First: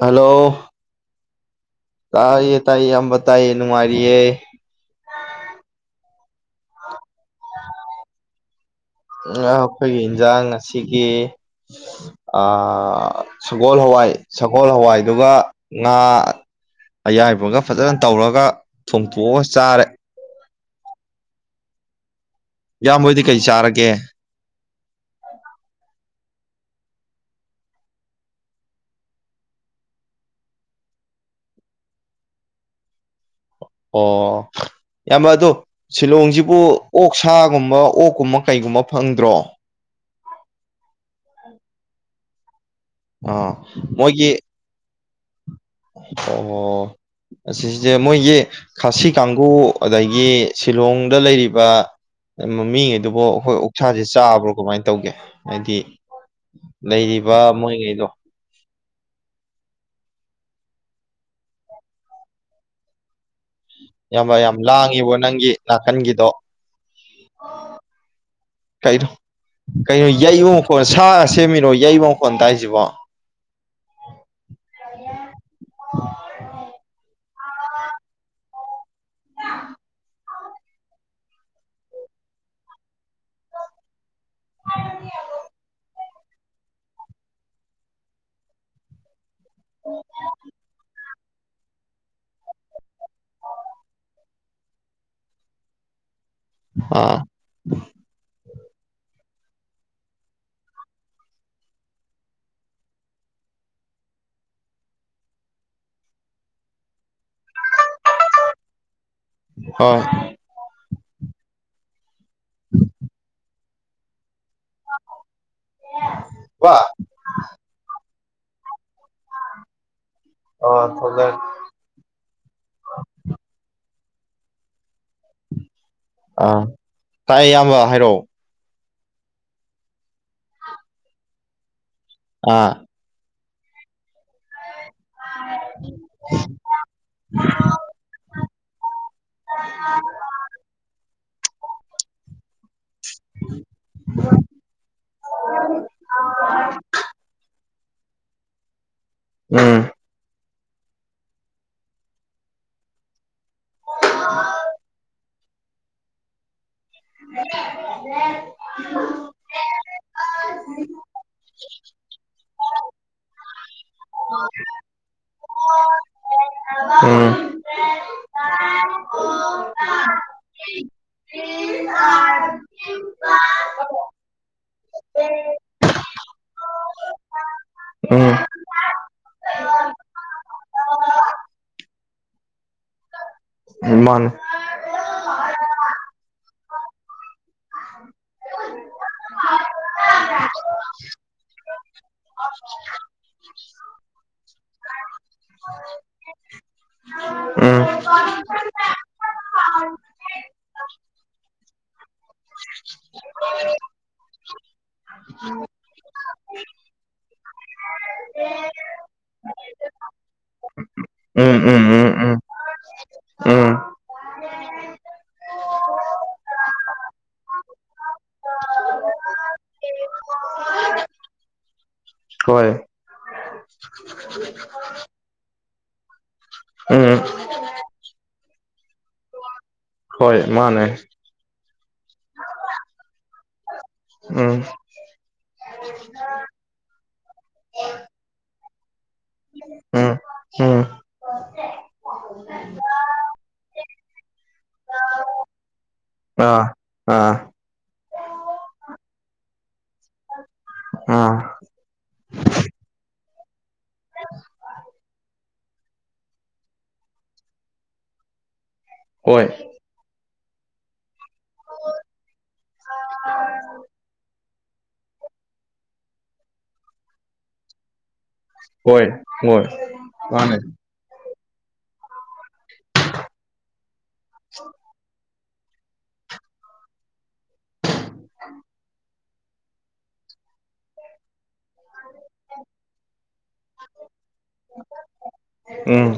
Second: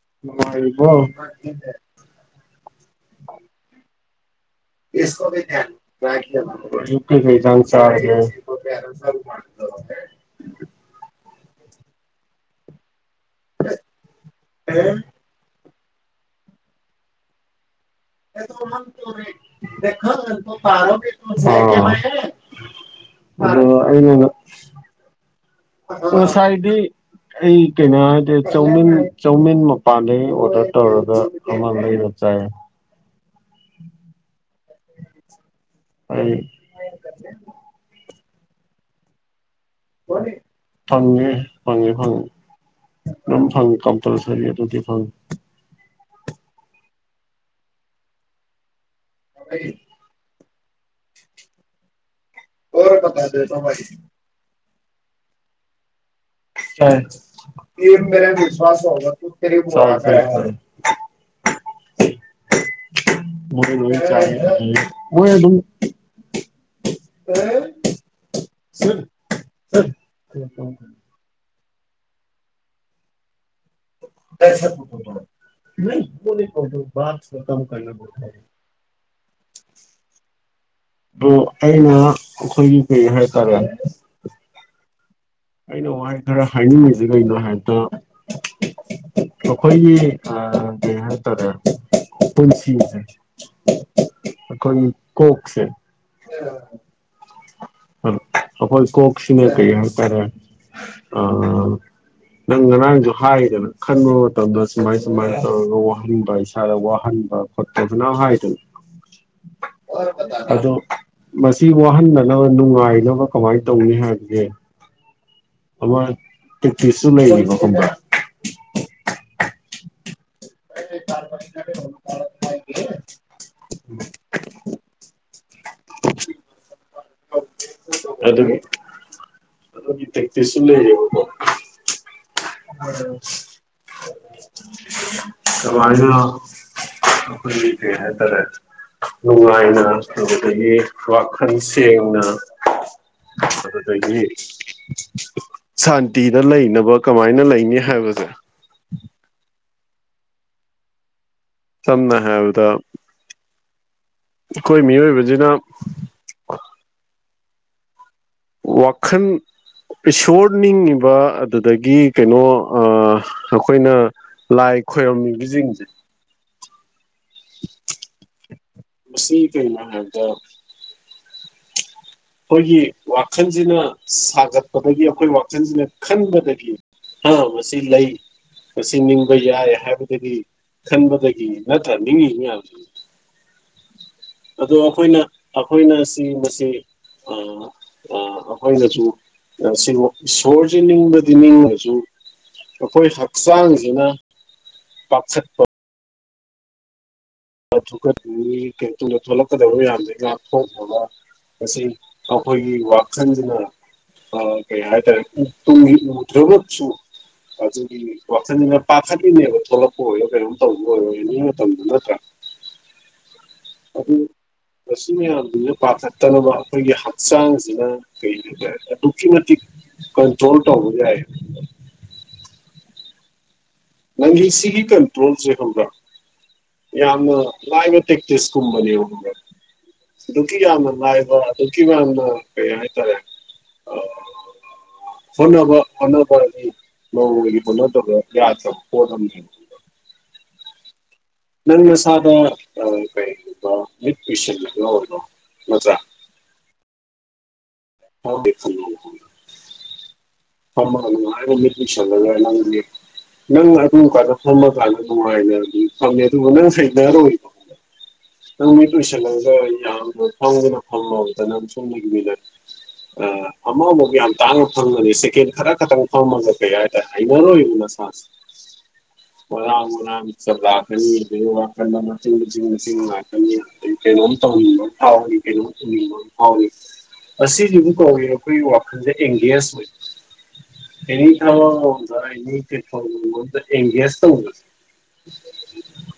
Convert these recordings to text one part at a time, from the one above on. hello ꯏꯕꯣ ꯇꯥꯏꯌꯦ ꯇꯥꯏꯌꯦ ꯏꯌꯥꯝꯕ ꯇꯥꯏꯌꯦ ꯅꯨꯡꯉꯥꯢꯔꯤꯌꯦ [unintelligible] ꯑꯩꯈꯣꯏꯒꯤ ꯏꯟꯁꯥꯡ ꯉꯁꯤꯒꯤ ꯑꯥ ꯁꯒꯣꯜ ꯍꯋꯥꯏ ꯁꯒꯣꯜ ꯍꯋꯥꯏꯗꯨꯒ ꯉꯥ ꯑꯌꯥꯏꯕꯒ ꯐꯖꯅ ꯇꯧꯔꯒ ꯊꯣꯡꯇꯣꯛꯑꯒ ꯆꯥꯔꯦ [unintelligible] ꯑꯣ ꯏꯌꯥꯝꯕ ꯍꯣꯏꯗꯤ ꯀꯩ ꯑꯗꯣ ꯆꯥꯔꯒꯦ ꯑꯩꯅ ꯉꯁꯥꯏꯗꯤ ꯑꯩ ꯀꯩꯅꯣ ꯍꯥꯏꯗꯤ ꯆꯧꯃꯤꯟ ꯆꯧꯃꯤꯟ ꯃꯄꯥꯟꯗꯒꯤ ꯑꯣꯔꯗꯔ ꯇꯧꯔꯒ ꯑꯃ ꯂꯩꯩꯔ ꯆꯥꯏ ꯑꯣ ꯏꯌꯥꯝꯕ ꯑꯗꯣ ꯑꯩ ꯁꯤꯂꯣꯡꯁꯤꯕꯨ ꯑꯣꯛ ꯁꯥꯒꯨꯝꯕ ꯑꯣꯛꯀꯨꯝꯕ ꯀꯩꯒꯨꯝꯕ ꯐꯪꯗ꯭ꯔꯣ ꯐꯪꯉꯦ ꯐꯪꯉꯦ ꯐꯪꯉꯤ ꯑꯗꯨꯝ ꯑꯥ ꯐꯪ ꯀꯝꯄꯜꯁꯔꯤ ꯑꯗꯨꯗꯤ ꯏꯐꯪ ꯑꯣꯍꯣ ꯑꯁꯤꯁꯦ ꯃꯣꯏꯒꯤ ꯈꯥꯁꯤ ꯀꯥꯡꯕꯨꯨ ꯑꯗꯒꯤ ꯁꯤꯂꯣꯡꯗ ꯂꯩꯔꯤꯕ ꯃꯃꯤꯉꯩ ꯑꯗꯨꯕꯨ ꯑꯩꯈꯣꯏ ꯑꯣꯛꯁꯥꯁꯦ ꯆꯥꯕ꯭ꯔꯣ ꯀꯃꯥꯏꯅ ꯇꯧꯒꯦ ꯍꯥꯢꯗꯤ [unintelligible] [unintelligible] [inaudible] ꯃꯣꯢꯗꯤ ꯂꯣꯢ ꯆꯥꯌꯦ ꯏꯌꯥꯝꯕ ꯌꯥꯝ ꯂꯥꯡꯉꯤꯕꯣ ꯃꯣꯢ ꯅꯪꯒꯤ ꯑꯗꯨꯝ [unintelligible] ꯅꯥꯀꯟꯒꯤꯗꯣ ꯀꯩꯅꯣ ꯀꯩꯅꯣ ꯌꯩꯕ ꯃꯈꯣꯟ ꯁꯥꯒ ꯁꯦꯝꯃꯤꯔꯣ ꯌꯩꯕ ꯃꯈꯣꯟꯜ ꯇꯥꯏꯁꯤꯕꯣ [inaudible] [unintelligible] ꯑꯗꯣ ꯑꯩꯅ ꯑꯩꯈꯣꯏꯒꯤ ꯀꯩ ꯍꯥꯏꯇꯥꯔꯦ ꯑꯩꯅ ꯋꯥꯔꯤ ꯈꯔ ꯍꯥꯏꯅꯤꯡꯉꯁꯤ ꯀꯩꯅꯣ ꯍꯥꯏꯕꯗ ꯑꯩꯈꯣꯏꯒꯤ ꯑꯥ ꯀꯩ ꯍꯥꯏꯇꯥꯔꯦ ꯄꯨꯜꯁꯤꯁꯦ ꯑꯈꯣꯏ ꯀꯣꯛꯁꯦ ꯑꯥ ꯑꯈꯣꯏ ꯀꯣꯛꯁꯤꯅ ꯀꯩ ꯍꯥꯏꯇꯥꯔꯦ ꯑ ꯅꯪ ꯉꯔꯥꯡꯁꯨ ꯍꯥꯏꯗꯅ ꯈꯟꯕ ꯃꯇꯝꯗ ꯁꯨꯃꯥꯏ ꯁꯨꯃꯥꯏꯅ ꯇꯧꯔꯒ ꯋꯥꯍꯟꯕ ꯏꯁꯥꯗ ꯋꯥꯍꯟꯕ ꯐꯠ ꯐꯖꯅ ꯍꯥꯏꯗꯅ ꯍꯣꯏ ꯑꯗꯣ ꯃꯁꯤ ꯋꯥꯍꯟꯅꯅꯕ ꯅꯨꯡꯉꯥꯏꯅꯕ ꯀꯃꯥꯏꯅ ꯇꯧꯅꯤ ꯍꯥꯏꯕꯖꯦ [unintelligible] ꯑꯃ ꯕꯥ ꯇꯦꯛꯇꯤꯁꯁꯨ ꯂꯩꯔꯤꯕ ꯈꯪꯕꯔ꯭ ꯑꯥ ꯊꯣꯛꯂꯛ [unintelligible] [unintelligible] ꯑꯥ ꯇꯥꯏ ꯏꯌꯥꯝꯕ ꯍꯥꯏꯔꯛꯑꯣ ꯑꯗꯨꯒꯤ ꯑꯗꯨꯒꯤ ꯇꯦꯛꯇꯤꯁꯁꯨ ꯂꯩꯔꯤꯕꯀꯣ ꯑꯥ [unintelligible] [unintelligible] ꯑꯈꯣꯏꯒꯤ ꯀꯩ ꯍꯥꯏꯇꯥꯔꯦ ꯅꯨꯡꯉꯥꯏꯅ ꯑꯗꯨꯗꯒꯤ ꯋꯥꯈꯟꯁꯤ ꯇꯦꯡꯅ ꯑꯗꯨꯗꯒꯤ ꯁꯥꯟꯇꯤꯗ ꯂꯩꯅꯕ ꯀꯃꯥꯏꯅ ꯂꯩꯅꯤ ꯍꯥꯏꯕꯁꯦ ꯎꯝ ꯁꯝꯅ ꯍꯥꯏꯕꯗ ꯈꯣꯏ ꯃꯤꯑꯣꯏꯕꯖꯤꯅ [unintelligible] ꯋꯥꯈꯟ ꯏꯁꯣꯔ ꯅꯤꯡꯉꯤꯕ ꯑꯗꯨꯗꯒꯤ ꯀꯩꯅꯣ ꯑꯥ ꯑꯩꯈꯣꯏꯅ ꯂꯥꯏ ꯈꯣꯏꯔꯝꯃꯤꯕ ꯖꯤꯡꯖꯦ ꯎꯝ ꯃꯁꯤ ꯀꯩꯅꯣ ꯍꯥꯏꯕꯗ [unintelligible] ꯈꯣꯏꯒꯤ ꯋꯥꯈꯟꯖꯤꯅ ꯁꯥꯒꯠꯄꯗꯒꯤ ꯑꯈꯣꯏ ꯋꯥꯈꯟꯖꯤꯅ ꯈꯟꯕꯗꯒꯤ ꯑꯥ ꯃꯁꯤ ꯂꯩ ꯃꯁꯤ ꯅꯤꯡꯕ ꯌꯥꯏ ꯍꯥꯏꯕꯗꯒꯤ ꯈꯟꯕꯗꯒꯤ ꯅꯠꯇ꯭ꯔꯥ ꯅꯤꯡꯉꯤ ꯃꯌꯥꯝꯁꯤ [unintelligible] ꯎꯝ ꯃꯥꯅꯦ ꯑꯗꯣ ꯑꯈꯣꯏꯅ ꯑꯈꯣꯏꯅ ꯁꯤ ꯃꯁꯤ ꯑꯥ ꯑꯥ ꯈꯣꯏꯅꯖꯨ ꯉꯁꯤ ꯕꯧ ꯏꯁꯣꯔꯖꯤ ꯅꯤꯡꯕ ꯇꯤꯅꯤꯡꯉꯁꯖꯨ ꯑꯈꯣꯏ ꯍꯛꯆꯥꯡꯖꯤꯅ ꯄꯈꯠꯄ ꯎꯝ ꯊꯨꯀꯟꯅꯤꯡꯉꯤ ꯀꯩꯇꯨꯝꯗ ꯊꯣꯛꯂꯛꯀꯗꯕ ꯃꯗ ꯉꯥꯛꯊꯣꯡꯈꯕ ꯑꯁꯤ ꯑꯩꯈꯣꯏꯒꯤ ꯋꯥꯈꯟꯖꯤꯅ ꯑ ꯀꯩ ꯍꯥꯏ ꯇꯥꯔꯦ ꯇꯨꯡꯒꯤ ꯎꯗ꯭ꯔꯒꯁꯨ ꯑꯗꯨꯒꯤ ꯋꯥꯈꯟꯅ ꯄꯥꯈꯠꯂꯤꯅꯦꯕ ꯊꯣꯛꯂꯛꯄ ꯑꯣꯏꯔꯣ ꯀꯩꯅꯣꯝ ꯇꯧꯕ ꯑꯣꯏꯔꯣ ꯍꯥꯏ ꯎꯝ ꯃꯇꯝꯗ ꯎꯝ ꯅꯠꯇ꯭ꯔꯥ [unintelligible] ꯑꯗꯨ [unintelligible] ꯃꯁꯤ ꯃꯌꯥꯝꯁꯤꯅ ꯄꯥꯈꯠꯇꯅꯕ ꯑꯈꯣꯏꯒꯤ ꯍꯛꯆꯥꯡꯁꯤꯅ ꯀꯩ ꯍꯥꯏ ꯇꯥꯔꯦ ꯑꯗꯨꯛꯀꯤ ꯃꯇꯤꯛ ꯀꯟꯇ꯭ꯔꯣꯜ ꯇꯧꯕ ꯌꯥꯥꯏ ꯍꯣꯏ ꯅꯪꯒꯤ ꯁꯤꯒꯤ ꯀꯟꯇ꯭ꯔꯣꯜꯁꯦ ꯈꯪꯕ꯭ꯔ ꯎꯝ ꯌꯥꯝꯅ ꯂꯥꯏꯕ ꯇꯦꯛꯇꯤꯁ ꯀꯨꯝꯕꯅꯦꯕ ꯈꯪꯕ꯭ꯔ ꯍꯣꯏ ꯑꯗꯨꯛꯀꯤ ꯃꯥꯅꯦ ꯌꯝꯅ ꯂꯥꯏ ꯕ ꯑꯗꯨꯛꯀꯤ ꯌꯝꯅ ꯀꯩ ꯍꯥꯏꯇꯥꯔꯦ ꯎꯝ ꯍꯣꯠꯅꯕ ꯍꯣꯠꯅꯕꯒꯤ ꯅꯣꯡꯃꯒꯤ ꯍꯣꯠꯅꯗꯕ ꯌꯥꯗ ꯄꯣꯠ ꯑꯝꯅꯤ [unintelligible] ꯎꯝ ꯅꯪ ꯅꯁꯗ ꯑꯥ ꯀꯔꯤꯒꯨꯝꯕ ꯃꯤꯠ ꯑꯩꯁꯤꯟꯂꯒ ꯑꯣꯏꯔꯣ ꯃꯠꯇ꯭ꯔ ꯑꯥ ꯑꯥ [unintelligible] ꯐꯝꯃꯒꯥ ꯑꯥ ꯅꯨꯉꯥꯏꯃꯟꯗ [unintelligible] ꯁꯜꯂꯒ ꯅꯪꯗꯤ ꯅꯪ ꯑꯗꯨ ꯀꯥꯟꯗ ꯐꯝꯃ ꯀꯥꯟꯗ ꯅꯨꯡꯉꯥꯏꯅꯗꯤ ꯐꯪꯉꯦ ꯗꯨꯒ ꯅꯪ [unintelligible] ꯔꯤꯕꯣ ꯅꯪ ꯃꯤꯠ ꯍꯣꯏ ꯑꯨꯏꯁꯜꯂꯒ ꯌꯥꯝꯅ ꯐꯪꯗꯅ [unintelligible] ꯃꯤꯅ ꯑꯥ ꯑꯃꯃꯨꯛ ꯌꯥꯝ ꯇꯥꯡꯅ ꯐꯪꯕꯅꯤ ꯁꯦꯀꯦꯟ ꯈꯔ ꯈꯛꯇꯪ ꯐꯝꯃꯒꯥ ꯀꯩ ꯍꯥꯏꯇꯥꯏ ꯍꯩꯅꯔꯣꯏꯕ ꯅꯁꯥꯁꯦ ꯍꯣꯏ ꯍꯣꯏ ꯃꯔꯥꯡ ꯃꯔꯥꯡ ꯃꯥꯅꯦ ꯆꯥꯕ꯭ꯂꯛ [unintelligible] ꯋꯥꯈꯟ ꯑꯃ ꯃꯇꯤꯡ ꯃꯇꯤꯡ ꯃꯇꯤꯡ ꯂꯛꯀꯅꯤ ꯀꯩꯅꯣꯝ ꯇꯧꯅꯤꯡꯕ ꯐꯧꯅꯤ ꯀꯩꯅꯣꯝ ꯇꯧꯅꯤꯡꯕ ꯑꯝ ꯐꯧꯅꯤ ꯑꯁꯤꯒꯤꯗꯤ ꯀꯧꯒꯦꯔꯣ ꯈꯣꯏꯒꯤ ꯋꯥꯈꯟꯁꯦ ꯑꯦꯡꯒꯦꯖ ꯑꯣꯏ ꯑꯦꯅꯤ [unintelligible] ꯑꯣꯔ [unintelligible] ꯑꯥꯅꯤ ꯄ꯭ꯂꯦꯠꯐꯧ ꯒꯨꯝꯕ ꯑꯃꯗꯥ ꯑꯦꯡꯒꯦꯖ ꯇꯧꯕꯁꯦ ꯎꯝ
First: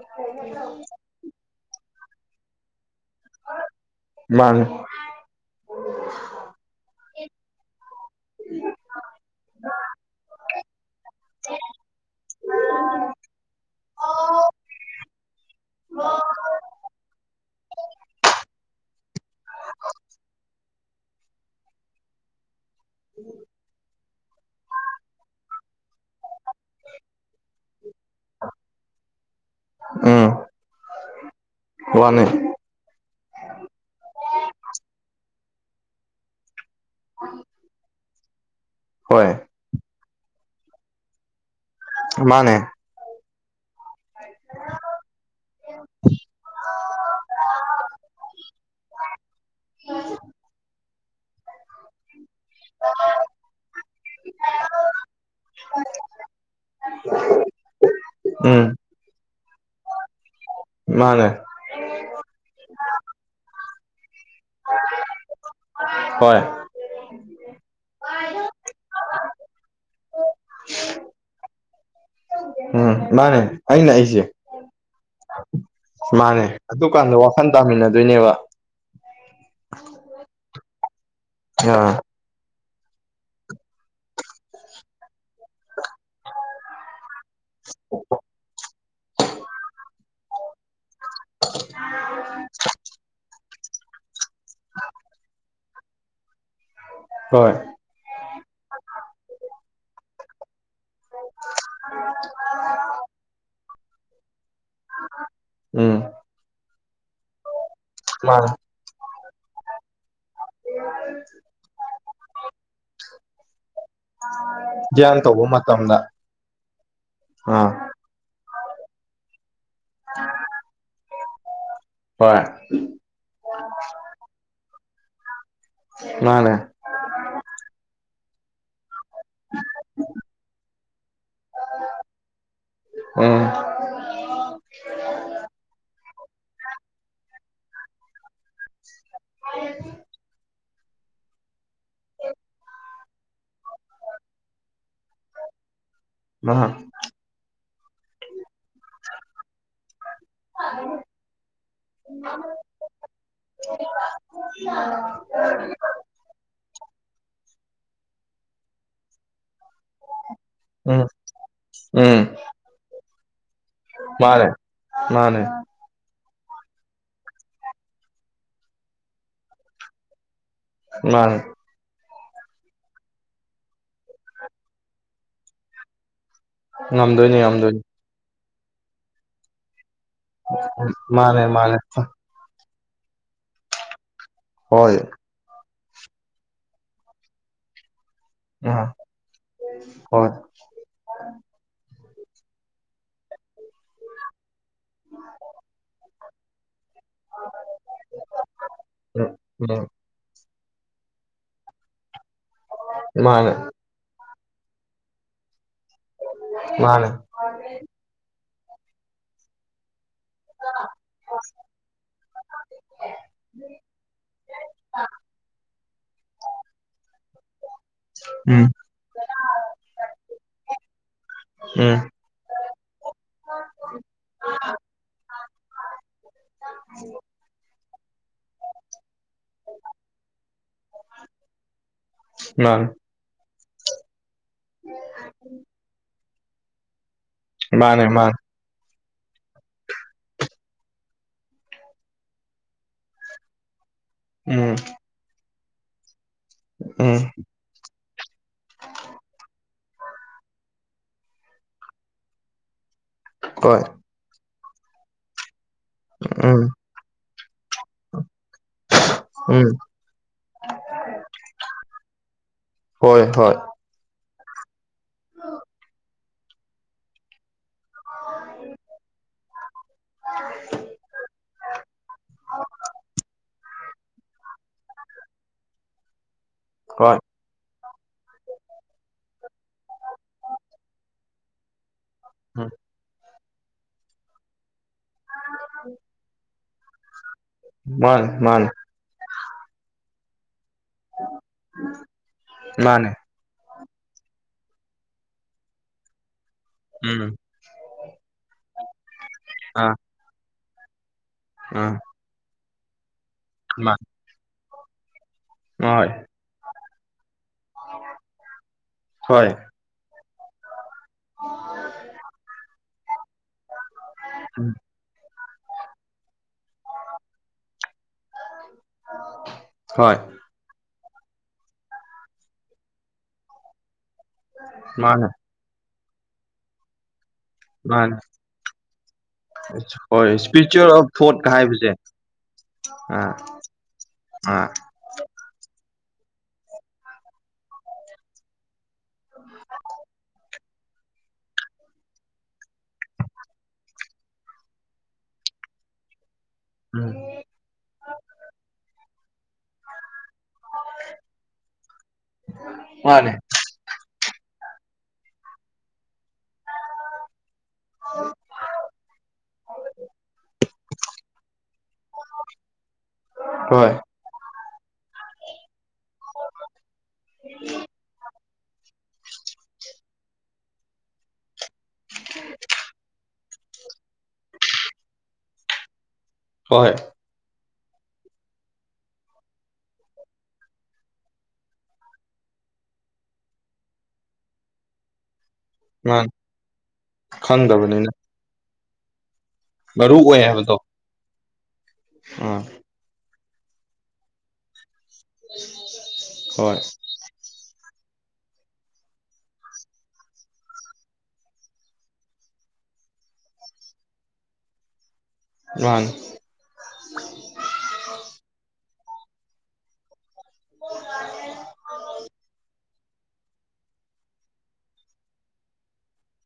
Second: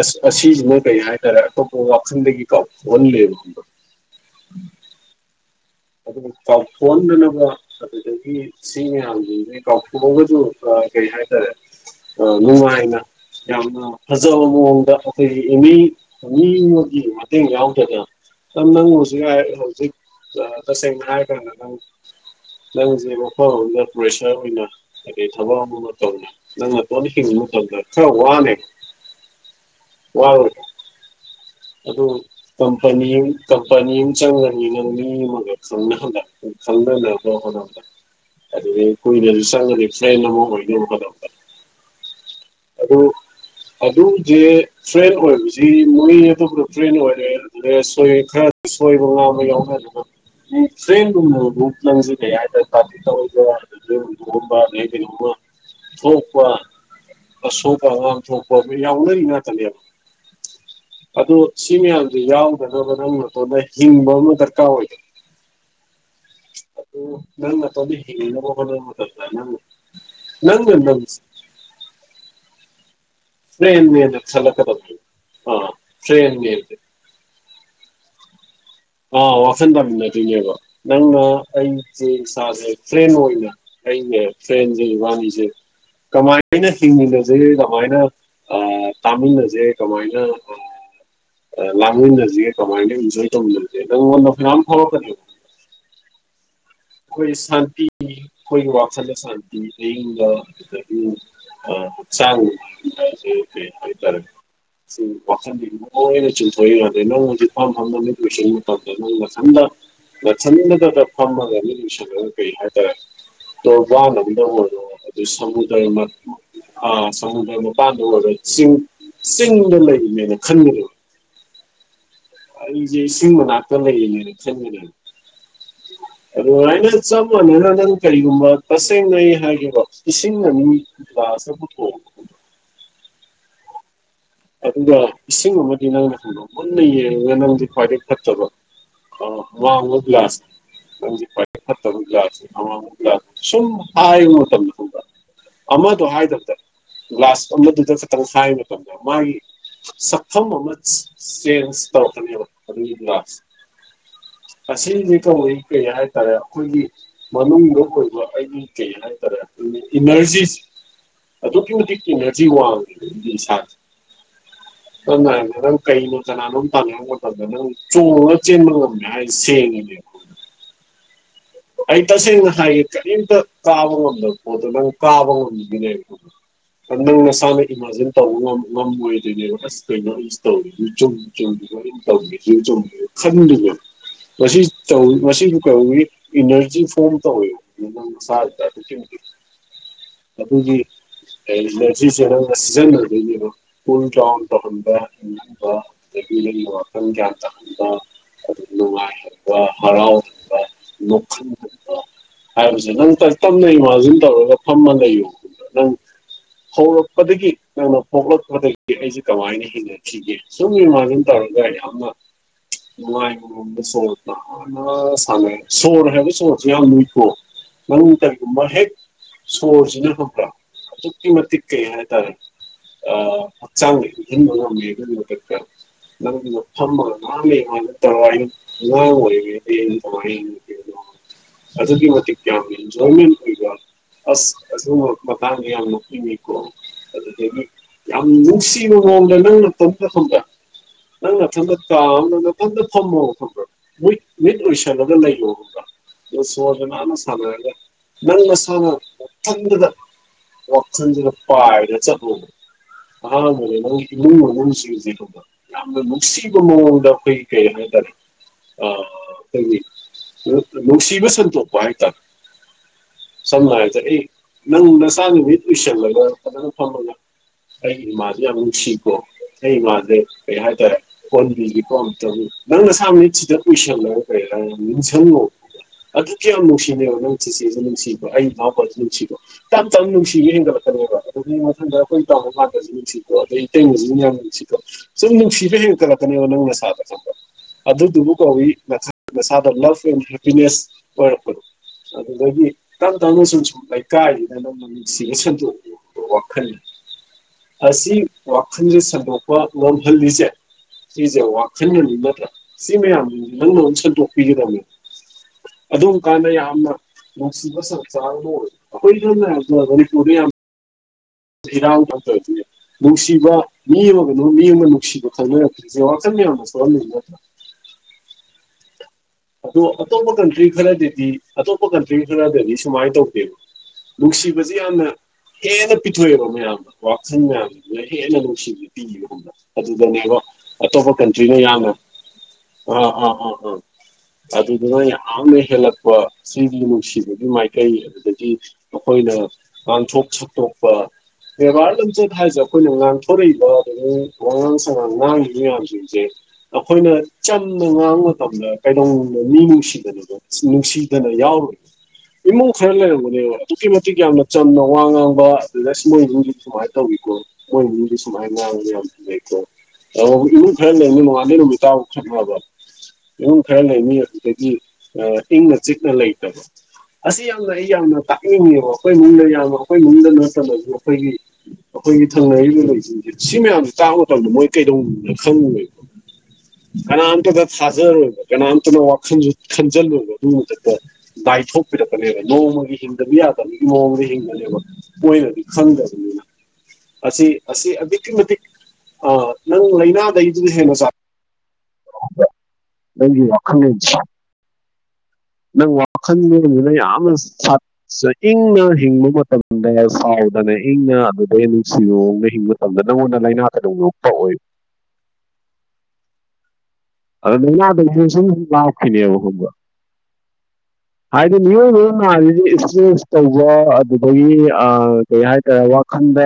ꯑꯁ ꯑꯁꯤꯁꯤꯅ ꯀꯩ ꯍꯥꯏꯇꯥꯔꯦ ꯑꯇꯣꯞꯄ ꯋꯥꯈꯟꯗꯒꯤ ꯀꯥꯎꯊꯣꯛꯍꯜꯂꯦꯕ ꯈꯪꯕ꯭ꯔ ꯃꯥꯥꯅꯦ ꯑꯗꯨꯒ ꯀꯥꯎꯊꯣꯛꯍꯟꯗꯅꯕ ꯁꯥ ꯑꯗꯨꯗꯒꯤ ꯁꯤ ꯃꯌꯥꯝꯁꯤꯡꯁꯦ ꯀꯥꯎꯊꯣꯛ ꯑꯝꯒꯁꯨ ꯀꯥ ꯀꯔꯤ ꯍꯥꯏꯇꯥꯔꯦ ꯑꯥ ꯅꯨꯉꯥꯏꯅ ꯌꯥꯝꯅ ꯐꯖꯕ ꯃꯑꯣꯡꯗ ꯑꯈꯣꯏꯒꯤ ꯑꯦꯃꯤ ꯑꯥ ꯃꯤꯃꯒꯤ ꯃꯇꯦꯡ ꯌꯥꯎꯗꯅ ꯁꯝ ꯅꯪ ꯑꯣꯏꯖꯨ ꯌꯥꯏ ꯍꯧꯖꯤꯛ ꯑꯥ ꯇꯁꯦꯡꯅ ꯍꯥꯏꯔ ꯀꯥꯟꯗ ꯅꯪ ꯅꯪꯁꯦ ꯃꯐꯝ ꯑꯃꯗ ꯄ꯭ꯔꯦꯁꯔ ꯑꯣꯏꯅ ꯀꯩꯀꯩ ꯊꯕꯛ ꯑꯃꯃꯥ ꯇꯩꯅ ꯅꯪ ꯅꯇꯣꯝꯇ ꯍꯤꯡꯕ ꯃꯇꯝꯗ ꯈꯔ ꯋꯥꯅꯤ ꯎꯝ ꯋꯥꯔꯣꯏ ꯑꯗꯨ ꯃꯥꯅꯦ ꯀꯝꯄꯅꯤ ꯑꯝ ꯀꯝꯄꯅꯤ ꯑꯃ ꯆꯪꯉꯗꯤ ꯅꯪ ꯃꯤ ꯑꯃꯒ ꯈꯪꯅꯂꯛ ꯆꯪꯗꯅꯕ ꯍꯣꯠꯅꯕꯗ ꯑꯗꯨꯒꯤ ꯍꯣꯏꯅꯦ ꯍꯣꯏ ꯑꯗꯨ ꯆꯪꯉꯅꯤ ꯐ꯭ꯔꯦꯟ ꯑꯃ ꯑꯣꯏꯅꯤꯕꯀꯣ ꯗꯣ ꯃꯥꯅꯦ ꯑ ꯑꯗꯨꯁꯦ ꯇ꯭ꯔꯦꯟ ꯑꯣꯏꯕꯁꯤ ꯃꯣꯏ ꯑꯗꯨ ꯇ꯭ꯔꯦꯟ ꯑꯣꯏꯔꯦ ꯑꯗꯨꯣꯏ ꯈꯔ ꯁꯣꯏꯕ ꯉꯥ ꯑꯃ ꯌꯥꯎꯅ ꯑꯗꯨ ꯐꯦꯝ ꯔꯝ ꯔꯨꯞ ꯂ ꯂꯤ ꯌꯥ ꯍꯥꯏꯥ ꯇ ꯊꯄ ꯑꯁꯣꯛꯀꯉ ꯊꯣꯛꯣꯡꯄ ꯎꯝ ꯃꯤ [unintelligible] ꯌꯥꯎꯅꯥꯔꯤ ꯉꯥꯛꯇꯥꯅꯦꯕꯥ ꯃꯥꯅꯦ ꯑꯗꯣ ꯁꯤ ꯃꯌꯥꯝꯁ ꯌꯥꯎꯗꯅꯕ ꯅꯪ ꯅꯣꯟꯗ ꯍꯤꯡꯕ ꯑꯃ ꯗꯔꯀꯥ ꯑꯣꯏ ꯍꯣꯏ ꯑꯣ ꯅꯪ ꯇ ꯍꯦꯕ ꯅꯪ ꯅꯪ ꯅꯪ [unintelligible] ꯑꯥ ꯃꯦꯟ ꯃꯦꯟ ꯅꯛꯁꯜꯂꯛ ꯀꯗꯕꯥꯗꯨ ꯑꯥ ꯃꯥꯅꯦ ꯐ꯭ꯔꯦꯟꯅꯦ ꯑꯗꯨꯀꯥꯟꯗ ꯋꯥꯈꯟ ꯇꯥꯃꯤꯟꯅꯗꯣꯏꯅꯦꯕ ꯑꯥ ꯋꯥꯈꯟ ꯇꯥꯃꯤꯟꯅꯗꯣꯏꯅꯦꯕ ꯅꯪꯅ ꯑꯥ ꯑꯩꯆꯦ ꯏꯁꯥꯁꯦ ꯐ꯭ꯔꯦꯟ ꯑꯣꯏꯅ ꯑꯩꯩꯃꯦ ꯐ꯭ꯔꯦꯟꯁꯦ ꯏꯕꯟꯅꯤꯁꯦ ꯀꯃꯥꯏꯅ ꯍꯤꯡꯃꯤꯟꯅ ꯖꯦ ꯀꯃꯥꯏꯅ ꯑꯥ ꯇꯥꯃꯤꯟꯅꯖꯦ ꯀꯃꯥꯏꯅ ꯑꯥ ꯑꯥ ꯂꯥꯡꯂꯤꯟꯅꯖꯦ ꯀꯃꯥꯏꯅ ꯏꯟꯖꯣꯏ ꯇꯧꯃꯤꯟꯅꯁꯦ ꯅꯪꯉꯣꯟꯗ ꯐꯄꯝ ꯐꯧꯔꯛꯀꯅꯤ ꯑꯈꯣꯏ ꯍꯣꯏ ꯁꯥꯟꯇꯤꯒꯤ ꯑꯈꯣꯏꯒꯤ ꯋꯥꯈꯜꯗ ꯁꯥꯟꯇꯤ ꯑꯌꯤꯡꯕ ꯑꯗꯨꯗꯒꯤ ꯑꯥ ꯆꯕꯨ [unintelligible] ꯍꯥꯏꯇꯔꯦ ꯁꯤꯡ ꯋꯥꯈꯟꯒꯤ [unintelligible] ꯎꯝ ꯂꯣꯏꯅ ꯆꯨꯝꯊꯣꯛꯔꯛꯏ ꯌꯗꯦ ꯅꯪꯉꯣꯟꯁꯨ ꯐꯝꯐꯝꯅ ꯃꯤꯠ ꯃꯥꯅꯦ ꯑꯨꯏꯁꯤꯟ ꯇꯧ ꯅꯪ ꯃꯊꯟꯗ ꯃꯊꯟꯗꯗ ꯐꯝꯃꯒ ꯅꯪ ꯂꯣꯏꯁꯜꯂꯒ ꯀꯩ ꯍꯥꯏꯇꯥꯔꯦ ꯇ ꯋꯥꯗ ꯑꯣꯏꯔꯣ ꯙ꯭ꯌꯥꯟ ꯑꯗꯨ ꯇꯧꯕ ꯁꯨꯗ꯭ꯔ ꯃꯇꯝꯗ ꯑ ꯁꯃꯨꯗ꯭ꯔ ꯑꯥ ꯃꯄꯥꯟ ꯑꯣꯏ ꯆꯤꯡ ꯆꯤꯡꯗ ꯂꯩꯔꯤꯅꯦꯅ ꯈꯟꯕꯅꯦꯕ ꯍꯣꯏ ꯏꯁꯤꯡ ꯃꯅꯥꯛꯇ ꯂꯩꯌꯦꯅꯦꯅ ꯈꯟꯃꯤꯗ ꯑꯗꯨ ꯃꯥꯅꯦ ꯑꯩꯅ ꯆꯞ ꯃꯥꯟꯅꯅ ꯅꯪ ꯀꯔꯤꯒꯨꯝꯕ ꯇꯁꯦꯡꯅꯩ ꯍꯥꯏꯒꯦꯕ ꯏꯁꯤꯡ ꯑꯅꯤ ꯒ꯭ꯂꯥꯁ ꯄꯨꯊꯣꯛꯑꯣ ꯎꯝ ꯑꯗꯨꯒ ꯏꯁꯤꯡ ꯑꯃꯗꯤ ꯅꯪꯅꯪ ꯃꯨꯟꯅ ꯌꯦꯡꯉꯒ ꯅꯪꯖꯤ ꯈ꯭ꯋꯥꯏꯗꯒꯤ ꯐꯠꯇꯕ ꯑꯣ ꯋꯥ ꯃꯗꯨꯥꯁ [unintelligible] ꯠꯇꯃ ꯁ ꯍꯥꯏꯥꯏꯝ ꯈ [unintelligible] ꯑꯃꯗꫭ ꯍꯥꯏ ꯃꯥ [unintelligible] ꯒ꯭ꯂꯥꯁ ꯑꯃꯗꯨꯗ ꯈꯛꯇꯪ ꯍꯥꯏ ꯃꯇꯝꯗ ꯃꯥꯒꯤ ꯁꯛꯐꯝ ꯑꯃ ꯆ‌ꯦꯟꯁ ꯇꯧꯔꯛꯀꯅ‌ꯦꯕ ꯑꯗꯨꯒꯤ ꯒꯤꯂꯁꯇ‌ꫭ ꯑꯁꯤꯖꯤ ꯀꯩꯋꯤ ꯀꯍ [unintelligible] ꯍꯥꯏꯇꯥꯔꯦ ꯑꯩꯈꯣꯏꯒꯤ ꯃꯅꯨꯡꯗ ꯑꯣꯏꯕ ꯑꯩꯒꯤ ꯀꯩ ꯍꯥꯏꯇꯥꯔꯦ ꯏꯅꯔꯖꯤꯁꯦ ꯎꯝ ꯑꯗꯨꯛꯀꯤ ꯃꯇꯤꯛ ꯎꯝ ꯏꯅꯔꯖꯤ ꯋꯥꯡꯉꯦ ꯑꯗꯨꯒꯤ ꯏꯁꯥꯁꯦ ꯃꯥꯅꯦ ꯃꯥꯅꯦ ꯑꯣ [unintelligible] ꯀꯩꯅꯥ ꯀꯅꯥꯅꫭꯝ ꯇꯥꯟꯅꯔꯛꯄ ꯃꯇꯝꯗ ꯅꯪ ꯆꯣꯡꯉꯒ ꯆꯦꯟꯕ ꯉꯝꯃꯦ ꯍꯥꯏꯁ‌ꯦ ꯁꯦꯡꯉꯤꯅꯦꯕ ꯃꯥꯅ‌ꯦ ꯑꯩ ꯇꯁꯦꯡꯅ ꯍꯥꯏꯒ‌ꯦ ꯀꯔꯤꯝꯇ ꯀꯥꯕ ꯉꯝꯗꯕ ꯄꯣꯠꯇꯣ ꯅꯪ ꯀꯥꯕ ꯉꯝꯝꯕꯒꯤꯅꯦ ꯑꯗꯨ ꯅꯪ ꯉꯝꯗꯣꯏꯅꯤ ꯅꯁꯥꯅ ꯉꯝꯗꯣꯏꯅꯤ ꯏꯃꯥꯖꯤꯟ ꯇꯧꯕ ꯉꯝꯃꯣꯏꯗꯣꯏꯅꯦꯕ ꯑꯁ ꯀꯩꯅꯣ ꯇꯧ ꯆ ꯃꯥꯅꯦ ꯆ ꯃꯥꯅꯦ ꯇꯧꯦ [unintelligible] ꯈꯟꯗꯕ [unintelligible] ꯃꯁꯤ ꯍꯣꯏ ꯇꯧ ꯃꯁꯤꯁꯨ ꯀꯧꯏꯤ ꯏꯅꯔꯖꯤ ꯐꯣꯔꯝ ꯇꯧꯋꯦ ꯅꯪ ꯅꯁꯖꯤꯗ ꯑ ꯑꯗꯨꯛꯀꯤ ꯃꯇꯤꯛ ꯍꯣꯏ ꯑꯗꯨꯒꯤ ꯏꯔꯖꯤꯖ‌ꯦ ꯅꯪꯅ ꯁꯤꯖꯟꯅꯗꫭꯏꯅ‌ꯦꯕ ꯀꯨꯜ ꯗꯥꯎꯟ ꯇꯧꯍꯟꯕ [unintelligible] ꯎ ꯎ [unintelligible] ꯍꯥꯏꯕꯁꯤ ꯅꯪ ꯇ ꯃꯥꯅꯦ ꯇꯃꯦ ꯃꯥ ꯆꯟ ꯇꯕ [unintelligible] ꯐꯝꯃ ꯂꯩꯌꯨ ꯅꯪ ꯃꯥꯅꯦ ꯍꯧꯔꯛꯄꯗꯒꯤ ꯅꯪꯅ ꯄꯣꯛꯂꯛꯄꯗꯒꯤ ꯑꯩꯁꯦ ꯀꯃꯥꯏꯅ ꯍꯤꯡꯅꯈꯤꯒꯦ ꯁꯨꯝ ꯏꯃꯥꯟꯖꯤꯟ ꯇꯧꯔꯒ ꯌꯥꯝꯅ ꯅꯨꯉꯥꯏꯕ ꯃꯑꫭꯡꯗ ꯁꫭꯔ‌ ꯅꯥꯟꯅ ꯁꯥꯟꯅꯔ ꯁꯣꯔ ꯍꯥꯏꯕ ꯁꯣꯔ ꯁꯦ ꯌꯥꯝ ꯂꯨꯏꯀꯣ ꯅꯪ ꯀꯔꯤꯒꯨꯝꯕ ꯎꯝ ꯍꯦꯛ ꯁꯣꯔꯁꯤꯅ ꯍꯪꯕ꯭ꯔꯥ ꯑꯗꯨꯛꯀꯤ ꯃꯇꯤꯛ ꯀꯩ ꯎꯝ ꯍꯥꯏꯇꯥꯔꯦ ꯑꯥ ꯍꯛꯆꯥꯡꯗ ꯏꯪꯍꯟꯕ ꯃꯉꯃꯤ [unintelligible] ꯃꯊꯛꯇ ꯅꯪꯅ [unintelligible] ꯊꯃ ꯅꯃꯤꯦ ꯋꯥꯅ ꯇꯔ ꯉ ꯑꯣꯏ ꯇ ꯑꯗꯨꯛꯀꯤ ꯃꯇꯤꯛ ꯌꯥꯝ ꯃꯥꯅꯦ ꯑꯦꯟꯖꯣꯏꯃꯦꯟ ꯑꯣꯏꯕ ꯑꯁ ꯑꯁꯨꯝꯝ ꯃꯇꯥꯡꯁ‌ꯦ ꯌꯥꯝ ꯅꫭꯛꯅꯤꯡꯉꯤ ꯑꯗꯨꯗꯒꯤ ꯃꯥꯅꯦ ꯌꯥꯝ ꯃꯥꯅꯦ ꯃꯅꯨꯡꯁꯤꯕ ꯃꯑꫭꯡꯗ ꯅꯪ ꯅꯇꫭꯝꯇ ‌ꯈꯪꯕꯔꯥ ꯅꯪ ꯃꯊꯟꯗ ꯀꯥꯑꯃꯗ ꯅꯇꫭꯝꯗ ꯐꯝꯃꯣꯕ ꯈꯪꯕꯔꯥ ꯃꯤꯠ ꯃꯤꯠ ꯎꯝ ꯎꯨꯏꯏꯁꯜꯂꯒ ꯂꯩꯌ‌ꫭ ꯑꯗꯨ ꯁꫭꯔꯒ ꯅꯥꯟꯅ ꯎꯝ ꯁꯥꯟꯅꯔꯒ ꯅꯪꯅꯁꯅ ꯅꯊꯟꯗꯗ ꯋꯥꯈꯟꯖꯤꯅ ꯄꯥꯏꯔ ꯆꯠꯂꯨꯕ ꯑꯍꯥꯟꯕꯗ ꯍꯣꯏ ‌ꯅꯪꯒꯤ ꯏꯃꯨꯡ ꯃꯅꯨꯡꯖꯤꯡꯖꯤ ꯈꯪꯕꯔꯥ ꯌꯥꯝꯅ ꯅꯨꯡꯁꯤꯕ ꯎꯝ ꯃꯑꯣꯡꯗ ꯑꯩꯈꯣꯏ ꯀꯩ ꯍꯥꯏꯇꯥꯔꯦ ꯑ ꯎꯝ ꯑꯩꯈꯣꯏꯒꯤ ꯅꯨꯡꯁꯤꯕ ꯁꯟꯇꯣꯛꯄ ꯍꯥꯏꯇꯥꯔꯦ ꯍꯣꯏ ꯍꯣꯏ ꯁꯝꯅ ꯍꯥꯏꯔꯕꯗ ꯑꯩ ꯅꯪ ꯅꯁꯥꯅ ꯃꯤꯠ ꯂꯨꯏꯁꯜꯂꯒ ꯐꯖꯅ ꯐꯝꯃꯒ ꯑꯩꯒꯤ ꯏꯃꯥꯥꯁ‌ꯦ ꯌꯥꯝ ꯅꯨꯡꯁꯤꯀꯣ ꯑꯩ ꯏꯃꯥꯁꯦ ꯀꯩ ꯍꯥꯏꯇꯥꯔꯦ ꯀꫭꯟꯕꯤꯒ‌ꯦꯀꯣ ꯑꯝꯇꯪ ꯅꯪ ꯅꯁꯥ ꯃꯤꯠ ꯁꯤꯗ ꯎꯨꯏꯁꯜꯂꯒ ꯅꯤꯡꯁꯤꯡꯉꯣ ꯑꯗꯨꯁꯨ ꯌꯥꯝ ꯍꯣꯏ ꯅꯨꯡꯁꯤꯅꯦꯕ ꯅꯪ ꯆꯤꯆꯦꯁꯨ ꯅꯨꯡꯁꯤꯕ ꯑꯩ ꯏꯅꯥꯎꯄꯁꯨ ꯅꯨꯡꯁꯤꯕ ꯇꯞ ꯇꯞꯅ ꯅꯨꯡꯁꯤꯕ ꯍꯦꯟꯒꯠꯂꯛꯀꯅꯦꯕ ꯑꯗꯨꯗꯩ ꯃꯊꯪꯗ ꯑꯩꯈꯣꯏꯅ ꯇꯥꯕ ꯎꯝ ꯉꯇꯁꯨ [unintelligible] ꯅꯨꯡꯁꯤꯀꯣ ꯑꯗꯩꯇꯩꯂꯣꯟꯁꯨ ꯃꯤ ꯌꯥꯝ ꯅꯨꯡꯁꯤꯀꯣ ꯁꯨꯝ ꯅꯨꯡꯁꯤꯕ ꯍꯦꯛꯇꯅ ꯅꯪ ꯅꯁꯥꯗ ꯈꯪꯕ ꯃꯥꯅꯦ ꯑꯗꯨꯗꯨꯕꯨ ꯃꯥꯅꯦ ꯀꯧꯏ ꯅꯁꯥꯗ ꯂꯚ ꯑꯦꯟ ꯍꯦꯄꯤꯅꯦꯁ ꯑꫭꯏꯔꯛꯄꯗꫭ ꯑꯗꯨꯗꯒꯤ ꯃꯥꯅꯦ ꯇꯞꯅ ꯇꯞꯅ ꯁꯨꯝ ꯁꯨꯝ ꯂꯩ ꯀꯥꯏ ꯁꯤꯗ ꯅꯪꯅ ꯅꯨꯡꯁꯤꯕ ꯁꯟꯗꫭꯛꯄꯗꫭ ꯋꯥꯈꯜꯅꯤ ꯎꯝ ꯑꯁꯤ ꯋꯥꯈꯜꯁꯦ ꯁꯟꯗꯣꯛꯄ ꯑꯥ ꯉꯝꯍꯜꯂꯤꯁꯦ ꯁꯤꯖꯦ ꯋꯥꯛꯆꯟ ꯑꯥ ꯃꯦꯃꯤ ꯅꯠꯇ꯭ꯔꯥ ꯁꯤ ꯃꯌꯥꯝꯖꯤꯡꯖꯦ ꯅꯪꯅꯥ ꯃꯥ ꯑꯃꯨꯛ ꯁꯟꯗꯣꯛꯄꯤꯒꯗꯕꯅꯦ ꯍꯣꯏ ꯑꯗꯨꯝ ꯀꯥꯟꯗ ꯌꯥꯝꯅ ꯅꯨꯡꯁꯤꯕ ꯁꯪꯆꯥꯔꯗꯣ ꯑꯩꯈꯣꯏ ꯁꯝꯅ ꯍꯣꯏ ꯍꯥꯏꯔꯕꯗ ꯃꯅꯤꯄꯨꯔꯗ ꯌꯥꯝ ꯏꯔꯥꯡ ꯇꯧꯗ꯭ꯔꯗꯤ ꯅꯨꯡꯁꯤꯕ ꯃꯤ ꯑꯃꯒꯅꯨ ꯃꯤ ꯎꯝ ꯑꯃ ꯅꯨꯡꯁꯤꯕ ꯈꯪꯅꯔ ꯁꯤꯖꯦ ꯋꯥꯛꯁꯟ ꯃꯌꯥꯝꯅ ꯁꯣꯛꯍꯜꯂꯛꯏ ꯅꯠꯇ꯭ꯔꯥ ꯑꯗꯣ ꯍꯣꯏ ꯑꯇꯣꯞꯄ ꯀꯟꯇ꯭ꯔꯤ ꯈꯔꯗꯗꯤ ꯑꯇꯣꯞꯄ ꯀꯟꯇ꯭ꯔꯤ ꯈꯔꯗꯗꯤ ꯁꯨꯃꯥꯏ ꯇꯧꯗꯦꯕ ꯅꯨꯡꯁꯤꯕꯖꯦ ꯌꯥꯝꯅ ꯃꯥꯅꯦ ꯍꯦꯟꯅ ꯄꯤꯊꯣꯛꯑꯦꯕ ꯃꯌꯥꯝꯗ ꯋꯥꯈꯟ ꯃꯌꯥꯝ ꯃꯥꯅꯦ ꯍꯦꯟꯅ ꯅꯨꯡꯁꯤꯕ ꯄꯤꯈꯤꯕꯒꯨꯝꯕ ꯍꯣꯏ ꯑꯗꯨꯗꯅꯦꯕ ꯏꯁꯄꯤꯆꯨꯋꯦꯜ ꯑꯣꯐ ꯑꯇꯣꯞꯄ ꯊꯣꯠꯀ ꯀꯟꯇ꯭ꯔꯤꯅ ꯍꯥꯏꯕꯁꯦ ꯌꯥꯝꯅ ꯑ ꯑꯥ ꯑ ꯑ ꯑꯥ ꯑꯗꯨꯗꯨꯅ ꯌꯥꯝ ꯌꯥꯝꯅ ꯍꯦꯜꯂꯛꯄ ꯁꯤꯒꯤ ꯅꯨꯡꯁꯤꯕꯒꯤ ꯃꯥꯏꯀꯩ ꯑꯗꯨꯗꯒꯤ ꯑꯈꫭꯏꯅꯥ ꯉꯥꯡꯊꯣꯛ ꯁꯛꯇꯣꯛꯄ ꯕꯦꯕꯥꯔ ꯂꯝꯆꯠ ꯍꯥꯏꯁꯦ ꯑꯩꯈꯣꯏꯅ ꯉꯥꯡꯊꯣꯔꯛꯏꯕ ꯑꯗꯒꯤ ꯋꯥꯉꯥꯡ ꯁꯉꯥꯡ ꯉꯥꯡꯉꯤ ꯃꯌꯥꯝꯁꯤꯡꯁꯦ ꯑꯩꯈꯣꯏꯅ ꯎꯝ ꯆꯝꯅ ꯉꯥꯡꯕ ꯃꯇꯝꯗ ꯀꯩꯗꯧꯅꯨꯡꯗꯥ ꯃꯤ ꯅꯨꯡꯁꯤꯗꯕꯤꯗ ꯅꯨꯡꯁꯤꯗꯅ ꯌꯥꯎꯔꯣꯏ ꯏꯃꯨꯡ ꯈꯔ ꯃꯥꯅꯦ ꯂꯩꯔꯝꯒꯅꯦꯕ ꯑꯗꯨꯛꯀꯤ ꯃꯇꯤꯛ ꯌꯥꯝꯅ ꯆꯝꯅ ꯋꯥ ꯉꯥꯡꯕ ꯄ꯭ꯂꯁ ꯃꯣꯏ ꯏꯃꯨꯡꯗꯤ ꯁꯨꯃꯥꯏ ꯇꯧꯋꯤꯀꯣ ꯃꯣꯏꯏꯃꯨꯡꯗꯤ ꯁꯨꯨꯃꯥꯏ ꯉꯥꯡꯏ ꯌꯥꯝ ꯀꯤꯖꯕꯩ ꯏꯃꯨꯡ ꯈꯔ ꯂꯩꯅꯤ ꯅꯣꯡꯉꯥꯗꯩ ꯅꯨꯃꯤꯠ ꯇꯥꯕ ꯈꯠꯄꯕ ꯏꯃꯨꯡ ꯈꯔ ꯍꯣꯏ ꯂꯩꯅꯤ ꯑꯗꯨꯗꯒꯤ ꯑ ꯏꯪꯅ ꯆꯤꯛꯅ ꯂꯩꯇꯕ ꯑꯁꯤ ꯌꯥꯝꯅ ꯑꯩ ꯌꯥꯝꯅ ꯇ ꯏꯪꯉꯦꯕ ꯑꯩꯈꯣꯏ ꯏꯅꯨꯡꯗ ꯌꯥꯕ ꯑꯩꯈꯣꯏ ꯏꯅꯨꯡꯗ ꯅꯠꯇꯕꯖꯨ ꯑꯩꯈꯣꯏꯒꯤ ꯑꯩꯈꯣꯏꯒꯤ ꯊꯪꯅꯔꯤꯕ ꯂꯩꯁꯤꯡꯁꯦ ꯁꯤ ꯃꯌꯥꯝꯁꯦ ꯇꯥꯕ ꯃꯇꯝꯗ ꯃꯣꯏ ꯀꯩꯗꯧꯅꯣ ꯈꯪꯉꯦꯕ ꯍꯣꯏ ꯀꯅꯥꯝꯇꯗ ꯊꯥꯖꯔꯣꯏꯕ ꯀꯅꯥꯝꯇꯗ ꯋꯥꯈꯟꯖꯦ ꯈꯟꯖꯜꯂꯣꯏꯕ ꯗꯨꯃꯛꯇꯗ ꯂꯥꯏꯊꯣꯛꯄꯤꯔꯛꯄꯅꯦꯕ ꯅꯣꯡꯃꯒꯤ ꯍꯤꯡꯗꯕ ꯌꯥꯗꯕꯒꯤ ꯅꯣꯡꯃꯗꯤ ꯍꯤꯡꯕꯅꯦꯕ ꯀꯣꯏꯅꯗꯤ ꯃꯥꯅꯦ ꯈꯪꯗꯕꯅꯤꯅ ꯑꯁꯤ ꯑꯁꯤ ꯈꯪꯗꯕꯅꯤꯅ ꯑꯗꯨꯛꯀꯤ ꯃꯇꯤꯛ ꯑ ꯅꯪ ꯃꯔꯨ ꯂꯥꯏꯅꯥꯗꯩꯗꯨ ꯍꯦꯟꯅ ꯆꯥ ꯎꯝ ꯅꯪꯒꯤ ꯋꯥꯈꯜꯂꯣꯟ ꯅꯪ ꯍꯣꯏ ꯋꯥꯈꯜꯗꯗꯨꯅ ꯌꯥꯝꯅ ꯁꯥꯠ ꯆ ꯏꯪꯅ ꯍꯤꯡꯕ ꯃꯇꯝꯗ ꯁꯥꯎꯗꯅ ꯏꯪꯅ ꯑꯗꯨꯗꯩ ꯅꯨꯡꯁꯤꯅꯧꯑꯣꯡꯅ ꯍꯤꯡꯕ ꯑꯗꯨꯗ ꯅꯪꯉꯣꯟꯗ ꯂꯥꯏꯅꯥ ꯀꯗꯧ ꯂꯨꯞ ꯄꯛꯑꯣꯏ ꯃꯥꯟꯅꯤ ꯑꯗꯨꯨꯝ [unintelligible] ꯂꯥꯛꯅꯦꯅꯤ ꯍꯕ ꯍꯥꯏꯗꯤ ꯃꯤꯑꯣꯏꯕꯅ ꯅꯨꯉꯥꯏꯕꯗꯤ ꯏꯟꯁꯨꯔꯦꯟꯁ ꯇꯧꯕ ꯑꯗꯨꯒꯤ ꯑ ꯀꯩ ꯍꯥꯏꯇꯥꯔꯦ ꯋꯥꯈꯟꯗ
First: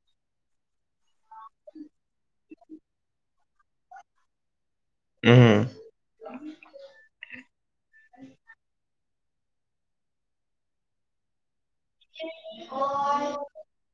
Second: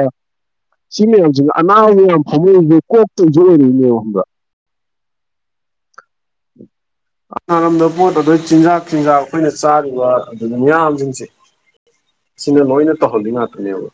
ꯁꯤ ꯃꯌꯥꯝꯁꯤꯅ ꯑꯅꯥꯕ ꯃꯌꯥꯝ ꯐꯃꯨꯡꯗ ꯀꯣꯛꯇꯣꯏꯖꯨ ꯂꯩꯔꯛꯏꯅꯦꯕ ꯈꯪꯕ꯭ꯔ ꯎꯝ ꯍꯅꯥꯔꯗ ꯄꯣꯠ ꯑꯗꯩ ꯆꯤꯟꯖꯥꯛ ꯆꯤꯟꯖꯥꯛ ꯑꯩꯈꯣꯏꯅ ꯆꯥꯔꯤꯕ ꯑꯗꯨ ꯃꯌꯥꯝꯖꯤꯡꯁꯦ ꯁꯤꯅ ꯂꯣꯏꯅ ꯇꯧꯍꯜꯂꯤ ꯉꯥꯛꯇꯅꯦꯕ